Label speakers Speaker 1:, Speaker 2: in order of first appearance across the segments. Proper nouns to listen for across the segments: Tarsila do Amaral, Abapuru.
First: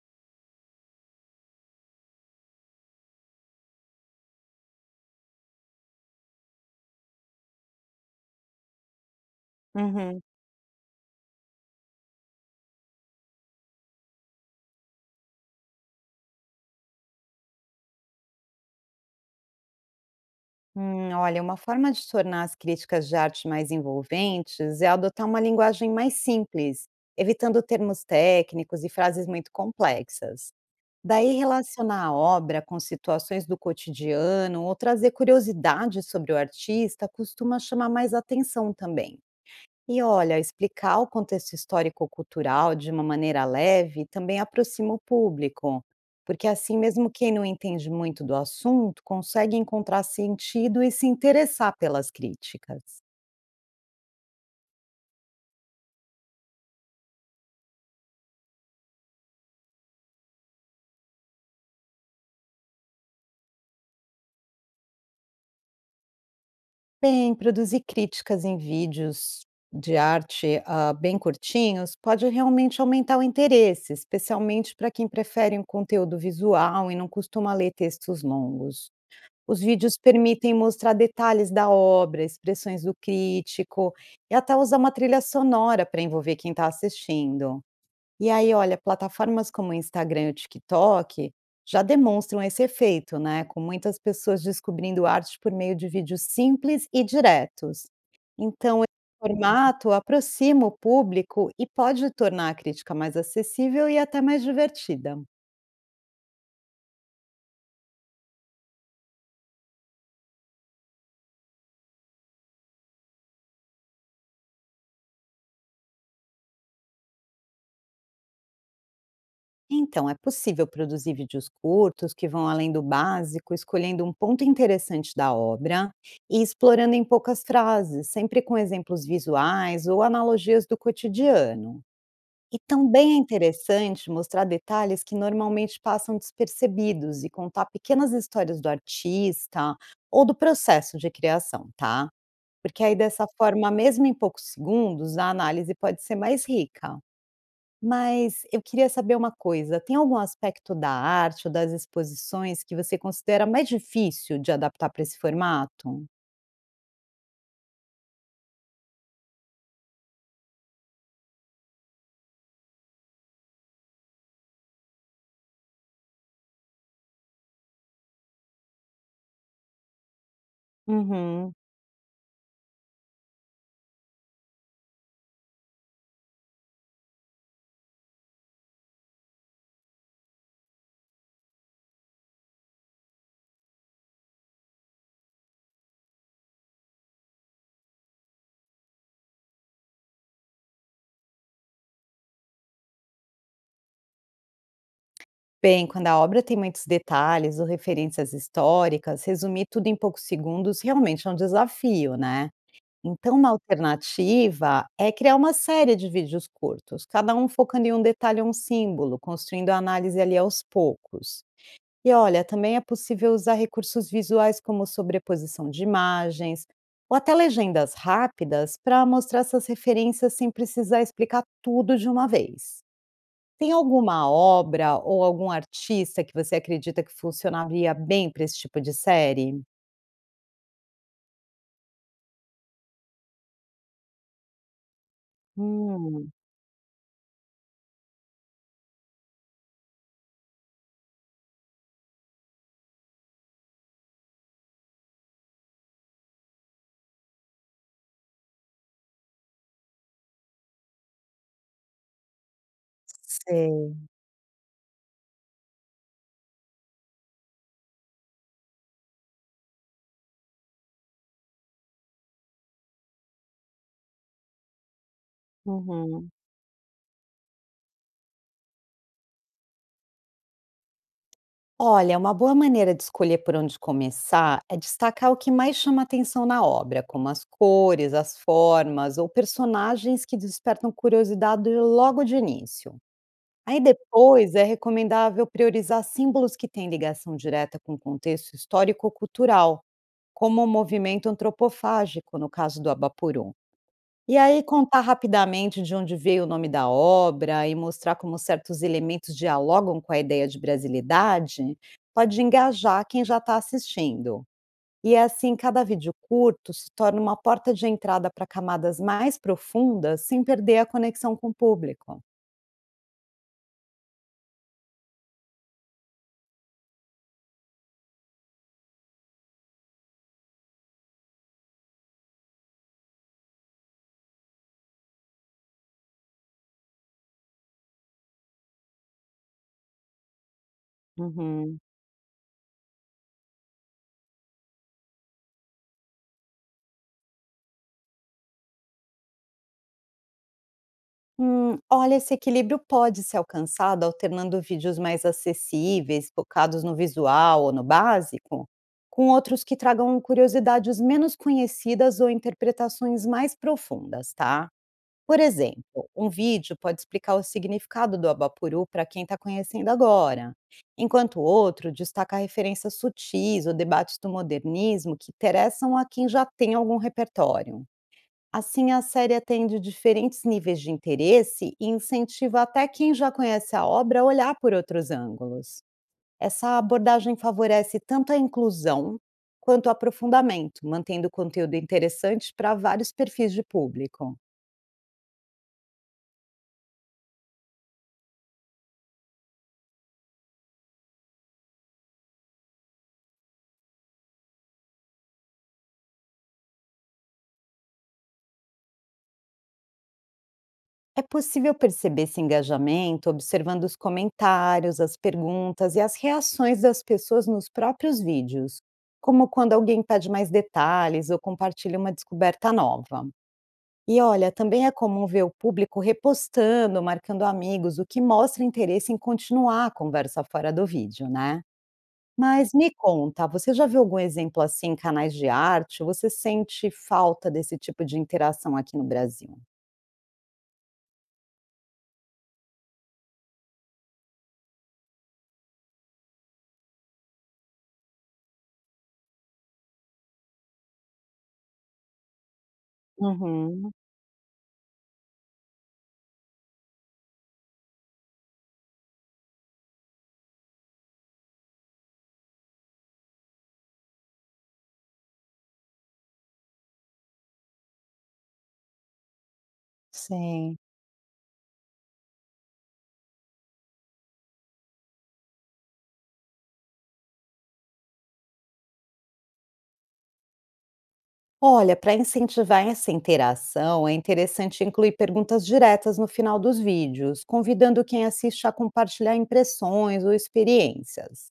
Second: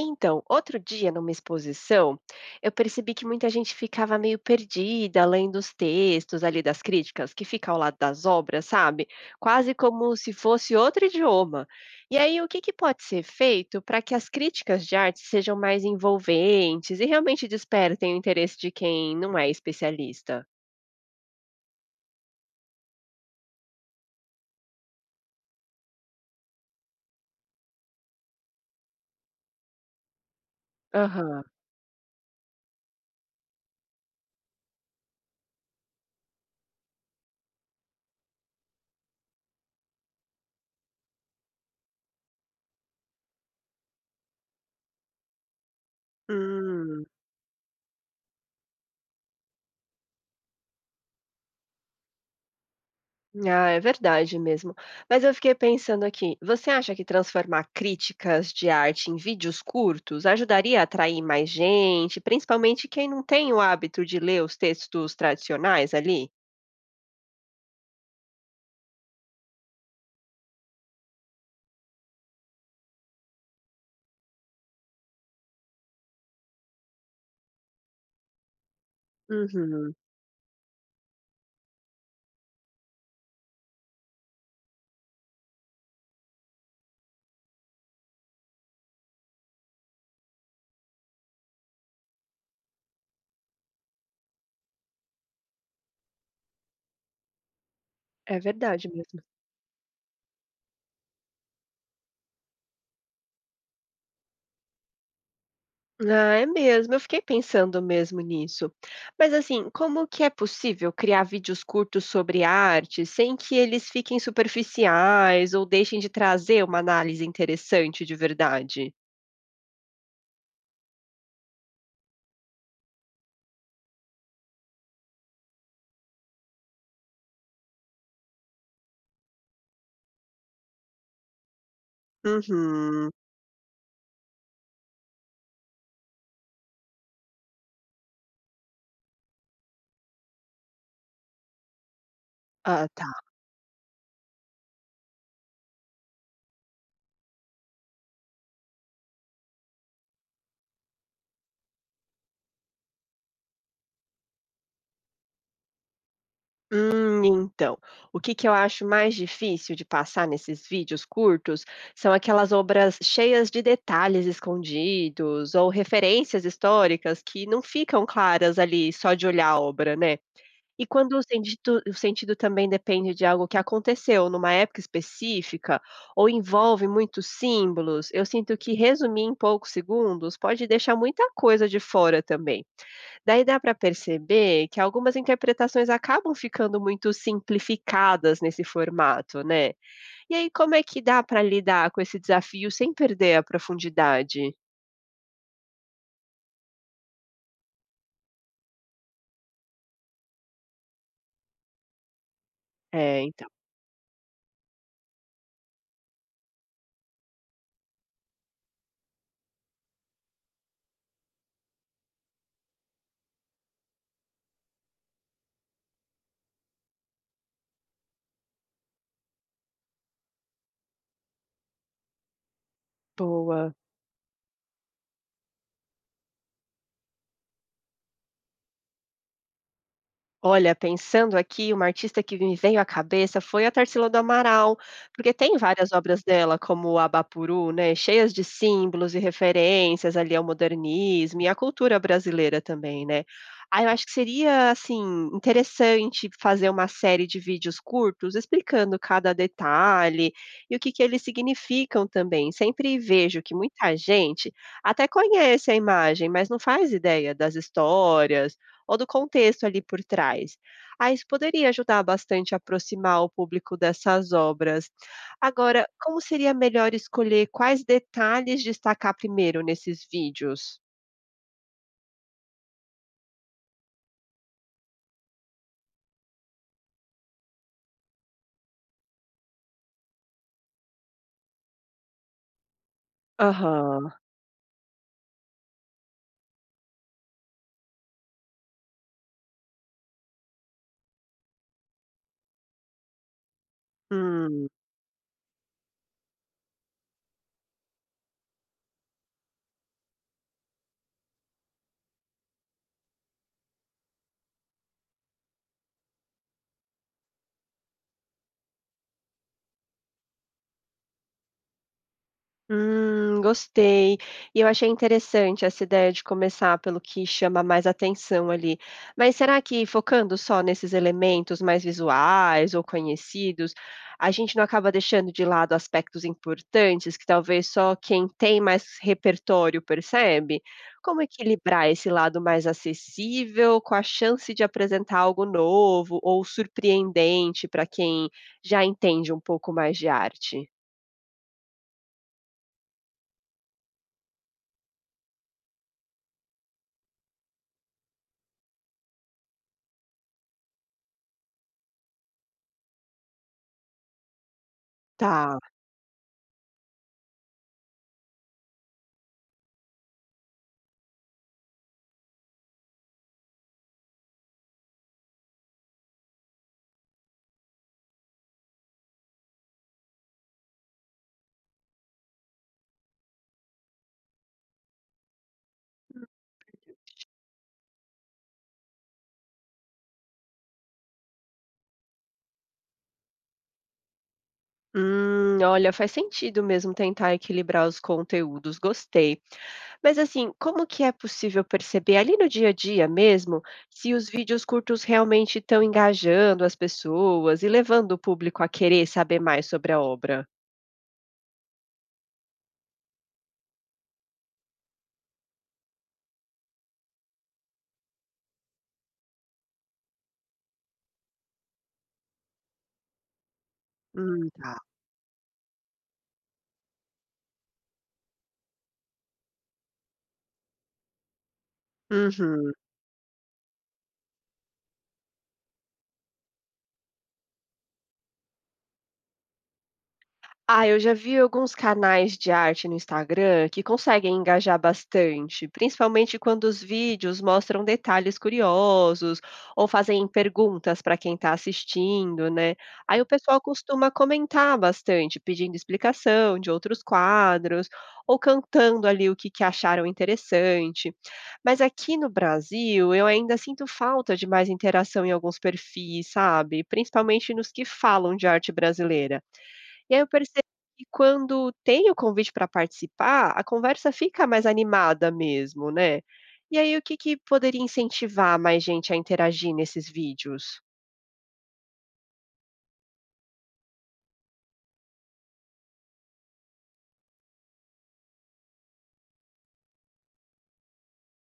Speaker 1: Então, outro dia, numa exposição, eu percebi que muita gente ficava meio perdida lendo os textos ali das críticas que fica ao lado das obras, sabe? Quase como
Speaker 2: Uhum.
Speaker 1: se fosse outro idioma. E aí, o que que pode ser feito para que as críticas de arte sejam mais envolventes e realmente despertem o interesse de quem não é especialista?
Speaker 2: Olha, uma forma de tornar as críticas de arte mais envolventes é adotar uma linguagem mais simples, evitando termos técnicos e frases muito complexas. Daí,
Speaker 1: Aham.
Speaker 2: relacionar a obra com situações do cotidiano ou trazer curiosidade sobre o artista costuma chamar mais atenção também. E olha, explicar o contexto histórico-cultural de uma maneira leve também aproxima o público, porque assim,
Speaker 1: Hum.
Speaker 2: mesmo quem não entende muito do assunto, consegue encontrar sentido e se interessar pelas críticas.
Speaker 1: Ah, é verdade mesmo. Mas eu fiquei pensando aqui, você acha que transformar críticas de arte em vídeos curtos ajudaria a atrair mais gente, principalmente quem não tem o hábito de ler os textos tradicionais ali?
Speaker 2: Bem, produzir críticas em vídeos de arte bem curtinhos pode realmente aumentar o interesse, especialmente para quem prefere um conteúdo visual e não costuma ler textos longos. Os
Speaker 1: Uhum,
Speaker 2: vídeos permitem mostrar detalhes da obra, expressões do crítico e até usar uma trilha sonora para envolver quem está assistindo. E aí, olha, plataformas como o Instagram e o TikTok já demonstram esse efeito, né? Com muitas pessoas descobrindo arte por meio de vídeos simples e diretos.
Speaker 1: é
Speaker 2: Então,
Speaker 1: verdade
Speaker 2: esse
Speaker 1: mesmo.
Speaker 2: formato aproxima o público e pode tornar a crítica mais acessível e até mais divertida.
Speaker 1: Ah, é mesmo, eu fiquei pensando mesmo nisso. Mas assim, como que é possível criar vídeos curtos sobre arte sem que eles fiquem superficiais ou deixem de trazer uma análise interessante de verdade?
Speaker 2: Então, é possível produzir vídeos curtos que vão além do básico, escolhendo um ponto interessante da obra e explorando em poucas frases, sempre com exemplos visuais ou analogias do cotidiano. E
Speaker 1: Uhum.
Speaker 2: também é interessante mostrar detalhes que normalmente passam despercebidos e contar pequenas histórias do artista ou do processo de criação, tá? Porque
Speaker 1: Ah,
Speaker 2: aí dessa forma, mesmo em poucos segundos, a análise pode ser mais rica. Mas eu queria saber uma coisa, tem algum aspecto da arte ou das exposições que você considera mais difícil de adaptar para esse formato?
Speaker 1: Hum, então, o que que eu acho mais difícil de passar nesses vídeos curtos são aquelas obras cheias de detalhes escondidos ou referências históricas que não ficam claras ali só de olhar a obra, né? E quando o
Speaker 2: Uhum.
Speaker 1: sentido, o sentido também depende de algo que aconteceu numa época específica ou envolve muitos símbolos, eu sinto que resumir em poucos segundos pode deixar muita coisa de fora também. Daí dá para perceber que algumas interpretações acabam ficando muito simplificadas nesse formato, né. E aí como é que dá para lidar com esse desafio sem perder a profundidade?
Speaker 2: Bem, quando a obra tem muitos detalhes ou referências históricas, resumir tudo em poucos segundos realmente é um desafio, né?
Speaker 1: É,
Speaker 2: Então,
Speaker 1: então.
Speaker 2: uma alternativa é criar uma série de vídeos curtos, cada um focando em um detalhe ou um símbolo, construindo a análise ali aos poucos. E olha, também é possível usar recursos visuais como sobreposição de imagens ou até legendas rápidas para mostrar essas referências sem precisar explicar tudo de uma vez. Tem
Speaker 1: Boa.
Speaker 2: alguma obra ou algum artista que você acredita que funcionaria bem para esse tipo de série?
Speaker 1: Olha, pensando aqui, uma artista que me veio à cabeça foi a Tarsila do Amaral, porque tem várias obras
Speaker 2: Hum,
Speaker 1: dela, como o Abapuru, né, cheias de símbolos e referências ali ao modernismo e à cultura brasileira também, né. Aí eu acho que seria, assim, interessante fazer uma série de vídeos curtos explicando cada detalhe e o que que eles significam também. Sempre vejo que
Speaker 2: Sei.
Speaker 1: muita gente até conhece a imagem, mas não faz ideia das histórias ou do contexto ali por trás. Ah, isso poderia ajudar bastante a aproximar o público dessas obras. Agora, como
Speaker 2: Uhum.
Speaker 1: seria melhor escolher quais detalhes destacar primeiro nesses vídeos?
Speaker 2: Olha, uma boa maneira de escolher por onde começar é destacar o que mais chama atenção na obra, como as cores, as formas ou personagens que despertam curiosidade logo de início. Aí
Speaker 1: Aham.
Speaker 2: depois é recomendável priorizar símbolos que têm ligação direta com o contexto histórico-cultural, como o movimento antropofágico, no caso do Abaporu. E aí
Speaker 1: Hum.
Speaker 2: contar rapidamente de onde veio o nome da obra e mostrar como certos elementos dialogam com a ideia de brasilidade, pode engajar quem já está assistindo. E é assim, cada vídeo curto se torna uma porta de entrada para camadas mais profundas sem perder a conexão com o público.
Speaker 1: Gostei. E eu achei interessante essa ideia de começar pelo que chama mais atenção ali. Mas será que focando só nesses elementos mais visuais ou conhecidos, a gente não acaba deixando de lado aspectos importantes que talvez só quem tem mais repertório percebe? Como
Speaker 2: Uhum.
Speaker 1: equilibrar esse lado mais acessível com a chance de apresentar algo novo ou surpreendente para quem já entende um pouco mais de arte?
Speaker 2: Olha, esse equilíbrio pode ser alcançado alternando vídeos mais acessíveis, focados no visual ou no básico, com outros que tragam curiosidades menos conhecidas ou interpretações mais profundas, tá? Por
Speaker 1: Tá.
Speaker 2: exemplo, um vídeo pode explicar o significado do Abapuru para quem está conhecendo agora, enquanto o outro destaca referências sutis ou debates do modernismo que interessam a quem já tem algum repertório. Assim, a série atende diferentes níveis de interesse e incentiva até quem já conhece a obra a olhar por outros ângulos. Essa abordagem favorece tanto a inclusão quanto o aprofundamento, mantendo o conteúdo interessante para vários perfis de público.
Speaker 1: Olha, faz sentido mesmo tentar equilibrar os conteúdos, gostei. Mas assim, como que é possível perceber ali no dia a dia mesmo se os vídeos curtos realmente estão engajando as pessoas e levando o público a querer saber mais sobre a obra?
Speaker 2: É possível perceber esse engajamento observando os comentários, as perguntas e as reações das pessoas nos próprios vídeos, como quando alguém pede mais detalhes ou compartilha uma descoberta nova. E olha,
Speaker 1: Tá.
Speaker 2: também é comum ver o público repostando, marcando amigos, o que mostra interesse em continuar a conversa fora do vídeo, né? Mas
Speaker 1: Uhum.
Speaker 2: me conta, você já viu algum exemplo assim em canais de arte? Você sente falta desse tipo de interação aqui no Brasil?
Speaker 1: Ah, eu já vi alguns canais de arte no Instagram que conseguem engajar bastante, principalmente quando os vídeos mostram detalhes curiosos ou fazem perguntas para quem está assistindo, né? Aí o pessoal
Speaker 2: Uhum,
Speaker 1: costuma comentar bastante, pedindo explicação de outros quadros ou cantando ali o que acharam interessante. Mas aqui no Brasil, eu ainda sinto falta de mais interação em alguns perfis, sabe? Principalmente nos que falam de arte brasileira. E aí eu percebo
Speaker 2: sim.
Speaker 1: que quando tem o convite para participar, a conversa fica mais animada mesmo, né. E aí o que que poderia incentivar mais gente a interagir nesses vídeos?
Speaker 2: Olha, para incentivar essa interação, é interessante incluir perguntas diretas no final dos vídeos, convidando quem assiste a compartilhar impressões ou experiências.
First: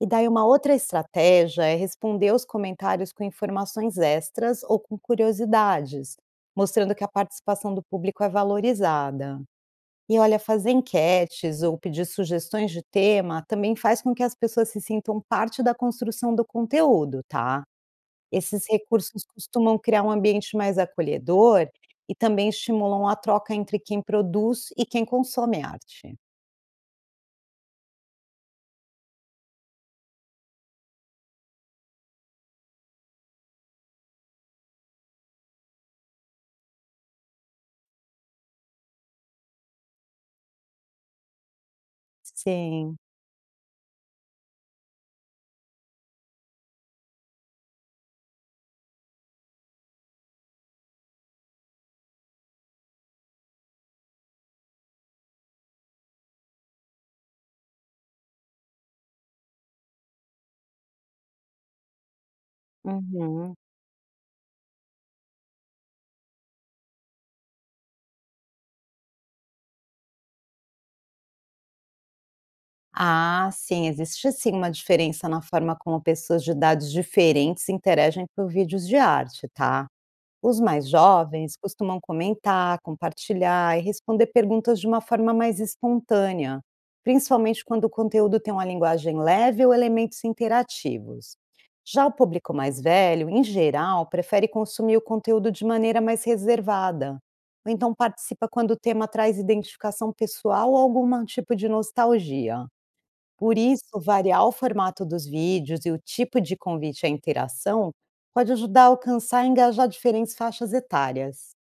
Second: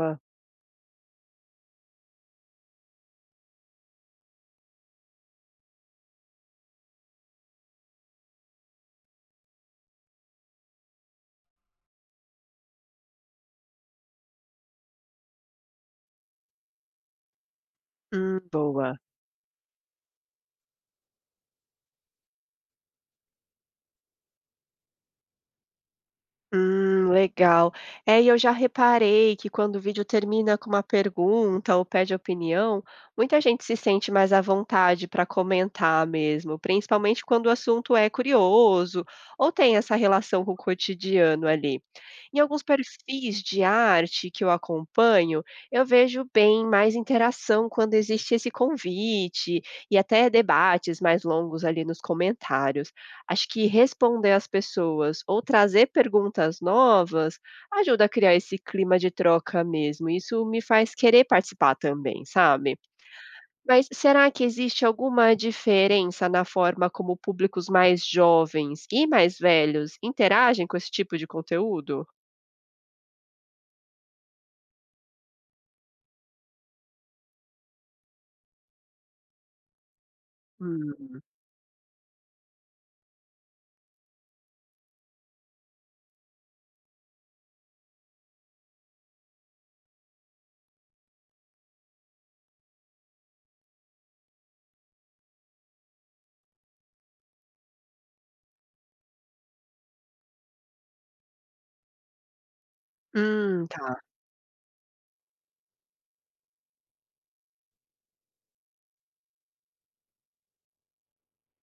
Speaker 2: E daí uma outra estratégia é responder os comentários com informações extras ou com curiosidades, mostrando que a participação do público é valorizada. E olha, fazer enquetes ou pedir sugestões de tema também faz com que as pessoas se sintam parte da construção do conteúdo, tá? Esses
Speaker 1: Boa.
Speaker 2: recursos costumam criar um ambiente mais acolhedor e também estimulam a troca entre quem produz e quem consome arte.
Speaker 1: Legal. É, e eu já reparei que quando o vídeo termina com uma pergunta ou pede opinião, muita gente se sente mais à vontade para comentar mesmo, principalmente quando o assunto é curioso ou tem essa relação com o cotidiano ali. Em alguns
Speaker 2: Sim.
Speaker 1: perfis de arte que eu acompanho, eu vejo bem mais interação quando existe esse convite e até debates mais longos ali nos comentários. Acho que responder às pessoas ou trazer perguntas novas ajuda a criar esse clima de troca mesmo. Isso me faz querer participar também, sabe?
Speaker 2: Uhum.
Speaker 1: Mas será que existe alguma diferença na forma como públicos mais jovens e mais velhos interagem com esse tipo de conteúdo?
Speaker 2: Ah, sim, existe sim uma diferença na forma como pessoas de idades diferentes interagem por vídeos de arte, tá? Os mais
Speaker 1: Hum.
Speaker 2: jovens costumam comentar, compartilhar e responder perguntas de uma forma mais espontânea, principalmente quando o conteúdo tem uma linguagem leve ou elementos interativos. Já o público mais velho, em geral, prefere consumir o conteúdo de maneira mais reservada, ou então participa quando o tema traz identificação pessoal ou algum tipo de nostalgia. Por isso,
Speaker 1: Tá.
Speaker 2: variar o formato dos vídeos e o tipo de convite à interação pode ajudar a alcançar e engajar diferentes faixas etárias.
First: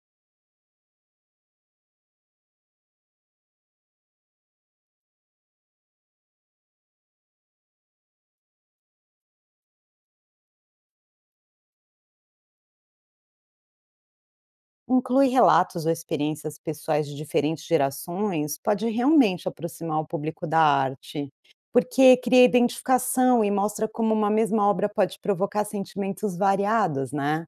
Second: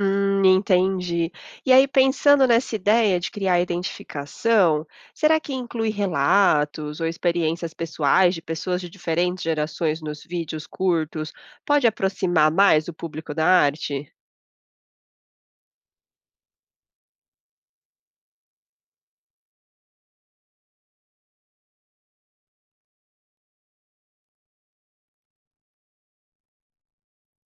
Speaker 1: Entendi. E aí, pensando nessa ideia de criar identificação, será que inclui relatos ou experiências pessoais de pessoas de diferentes gerações nos vídeos curtos? Pode aproximar mais o público da arte?
Speaker 2: Incluir relatos ou experiências pessoais de diferentes gerações pode realmente aproximar o público da arte, porque cria identificação e mostra como uma mesma obra pode provocar sentimentos variados, né?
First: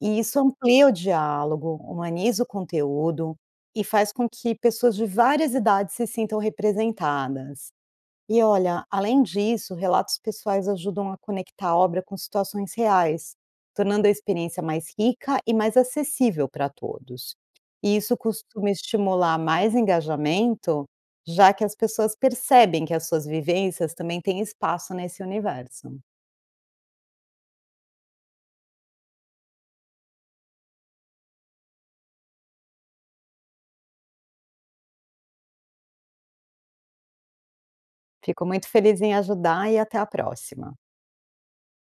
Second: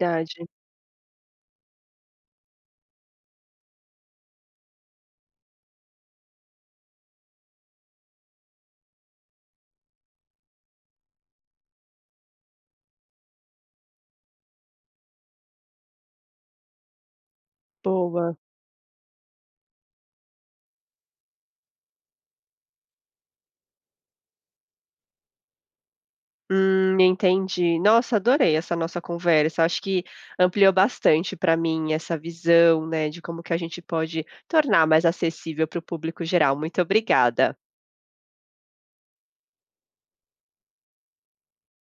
Speaker 2: E isso amplia o diálogo, humaniza o conteúdo e faz com que pessoas de várias idades se sintam representadas. E olha, além disso, relatos pessoais ajudam a conectar a obra com situações reais, tornando a experiência mais rica e mais acessível para todos. E isso
Speaker 1: Boa.
Speaker 2: costuma estimular mais engajamento, já que as pessoas percebem que as suas vivências também têm espaço nesse universo.
Speaker 1: Entendi. Nossa, adorei essa nossa conversa. Acho que ampliou bastante para mim essa visão, né, de como que a gente pode tornar mais acessível para o público geral. Muito obrigada.
Speaker 2: Fico muito feliz em ajudar e até a próxima.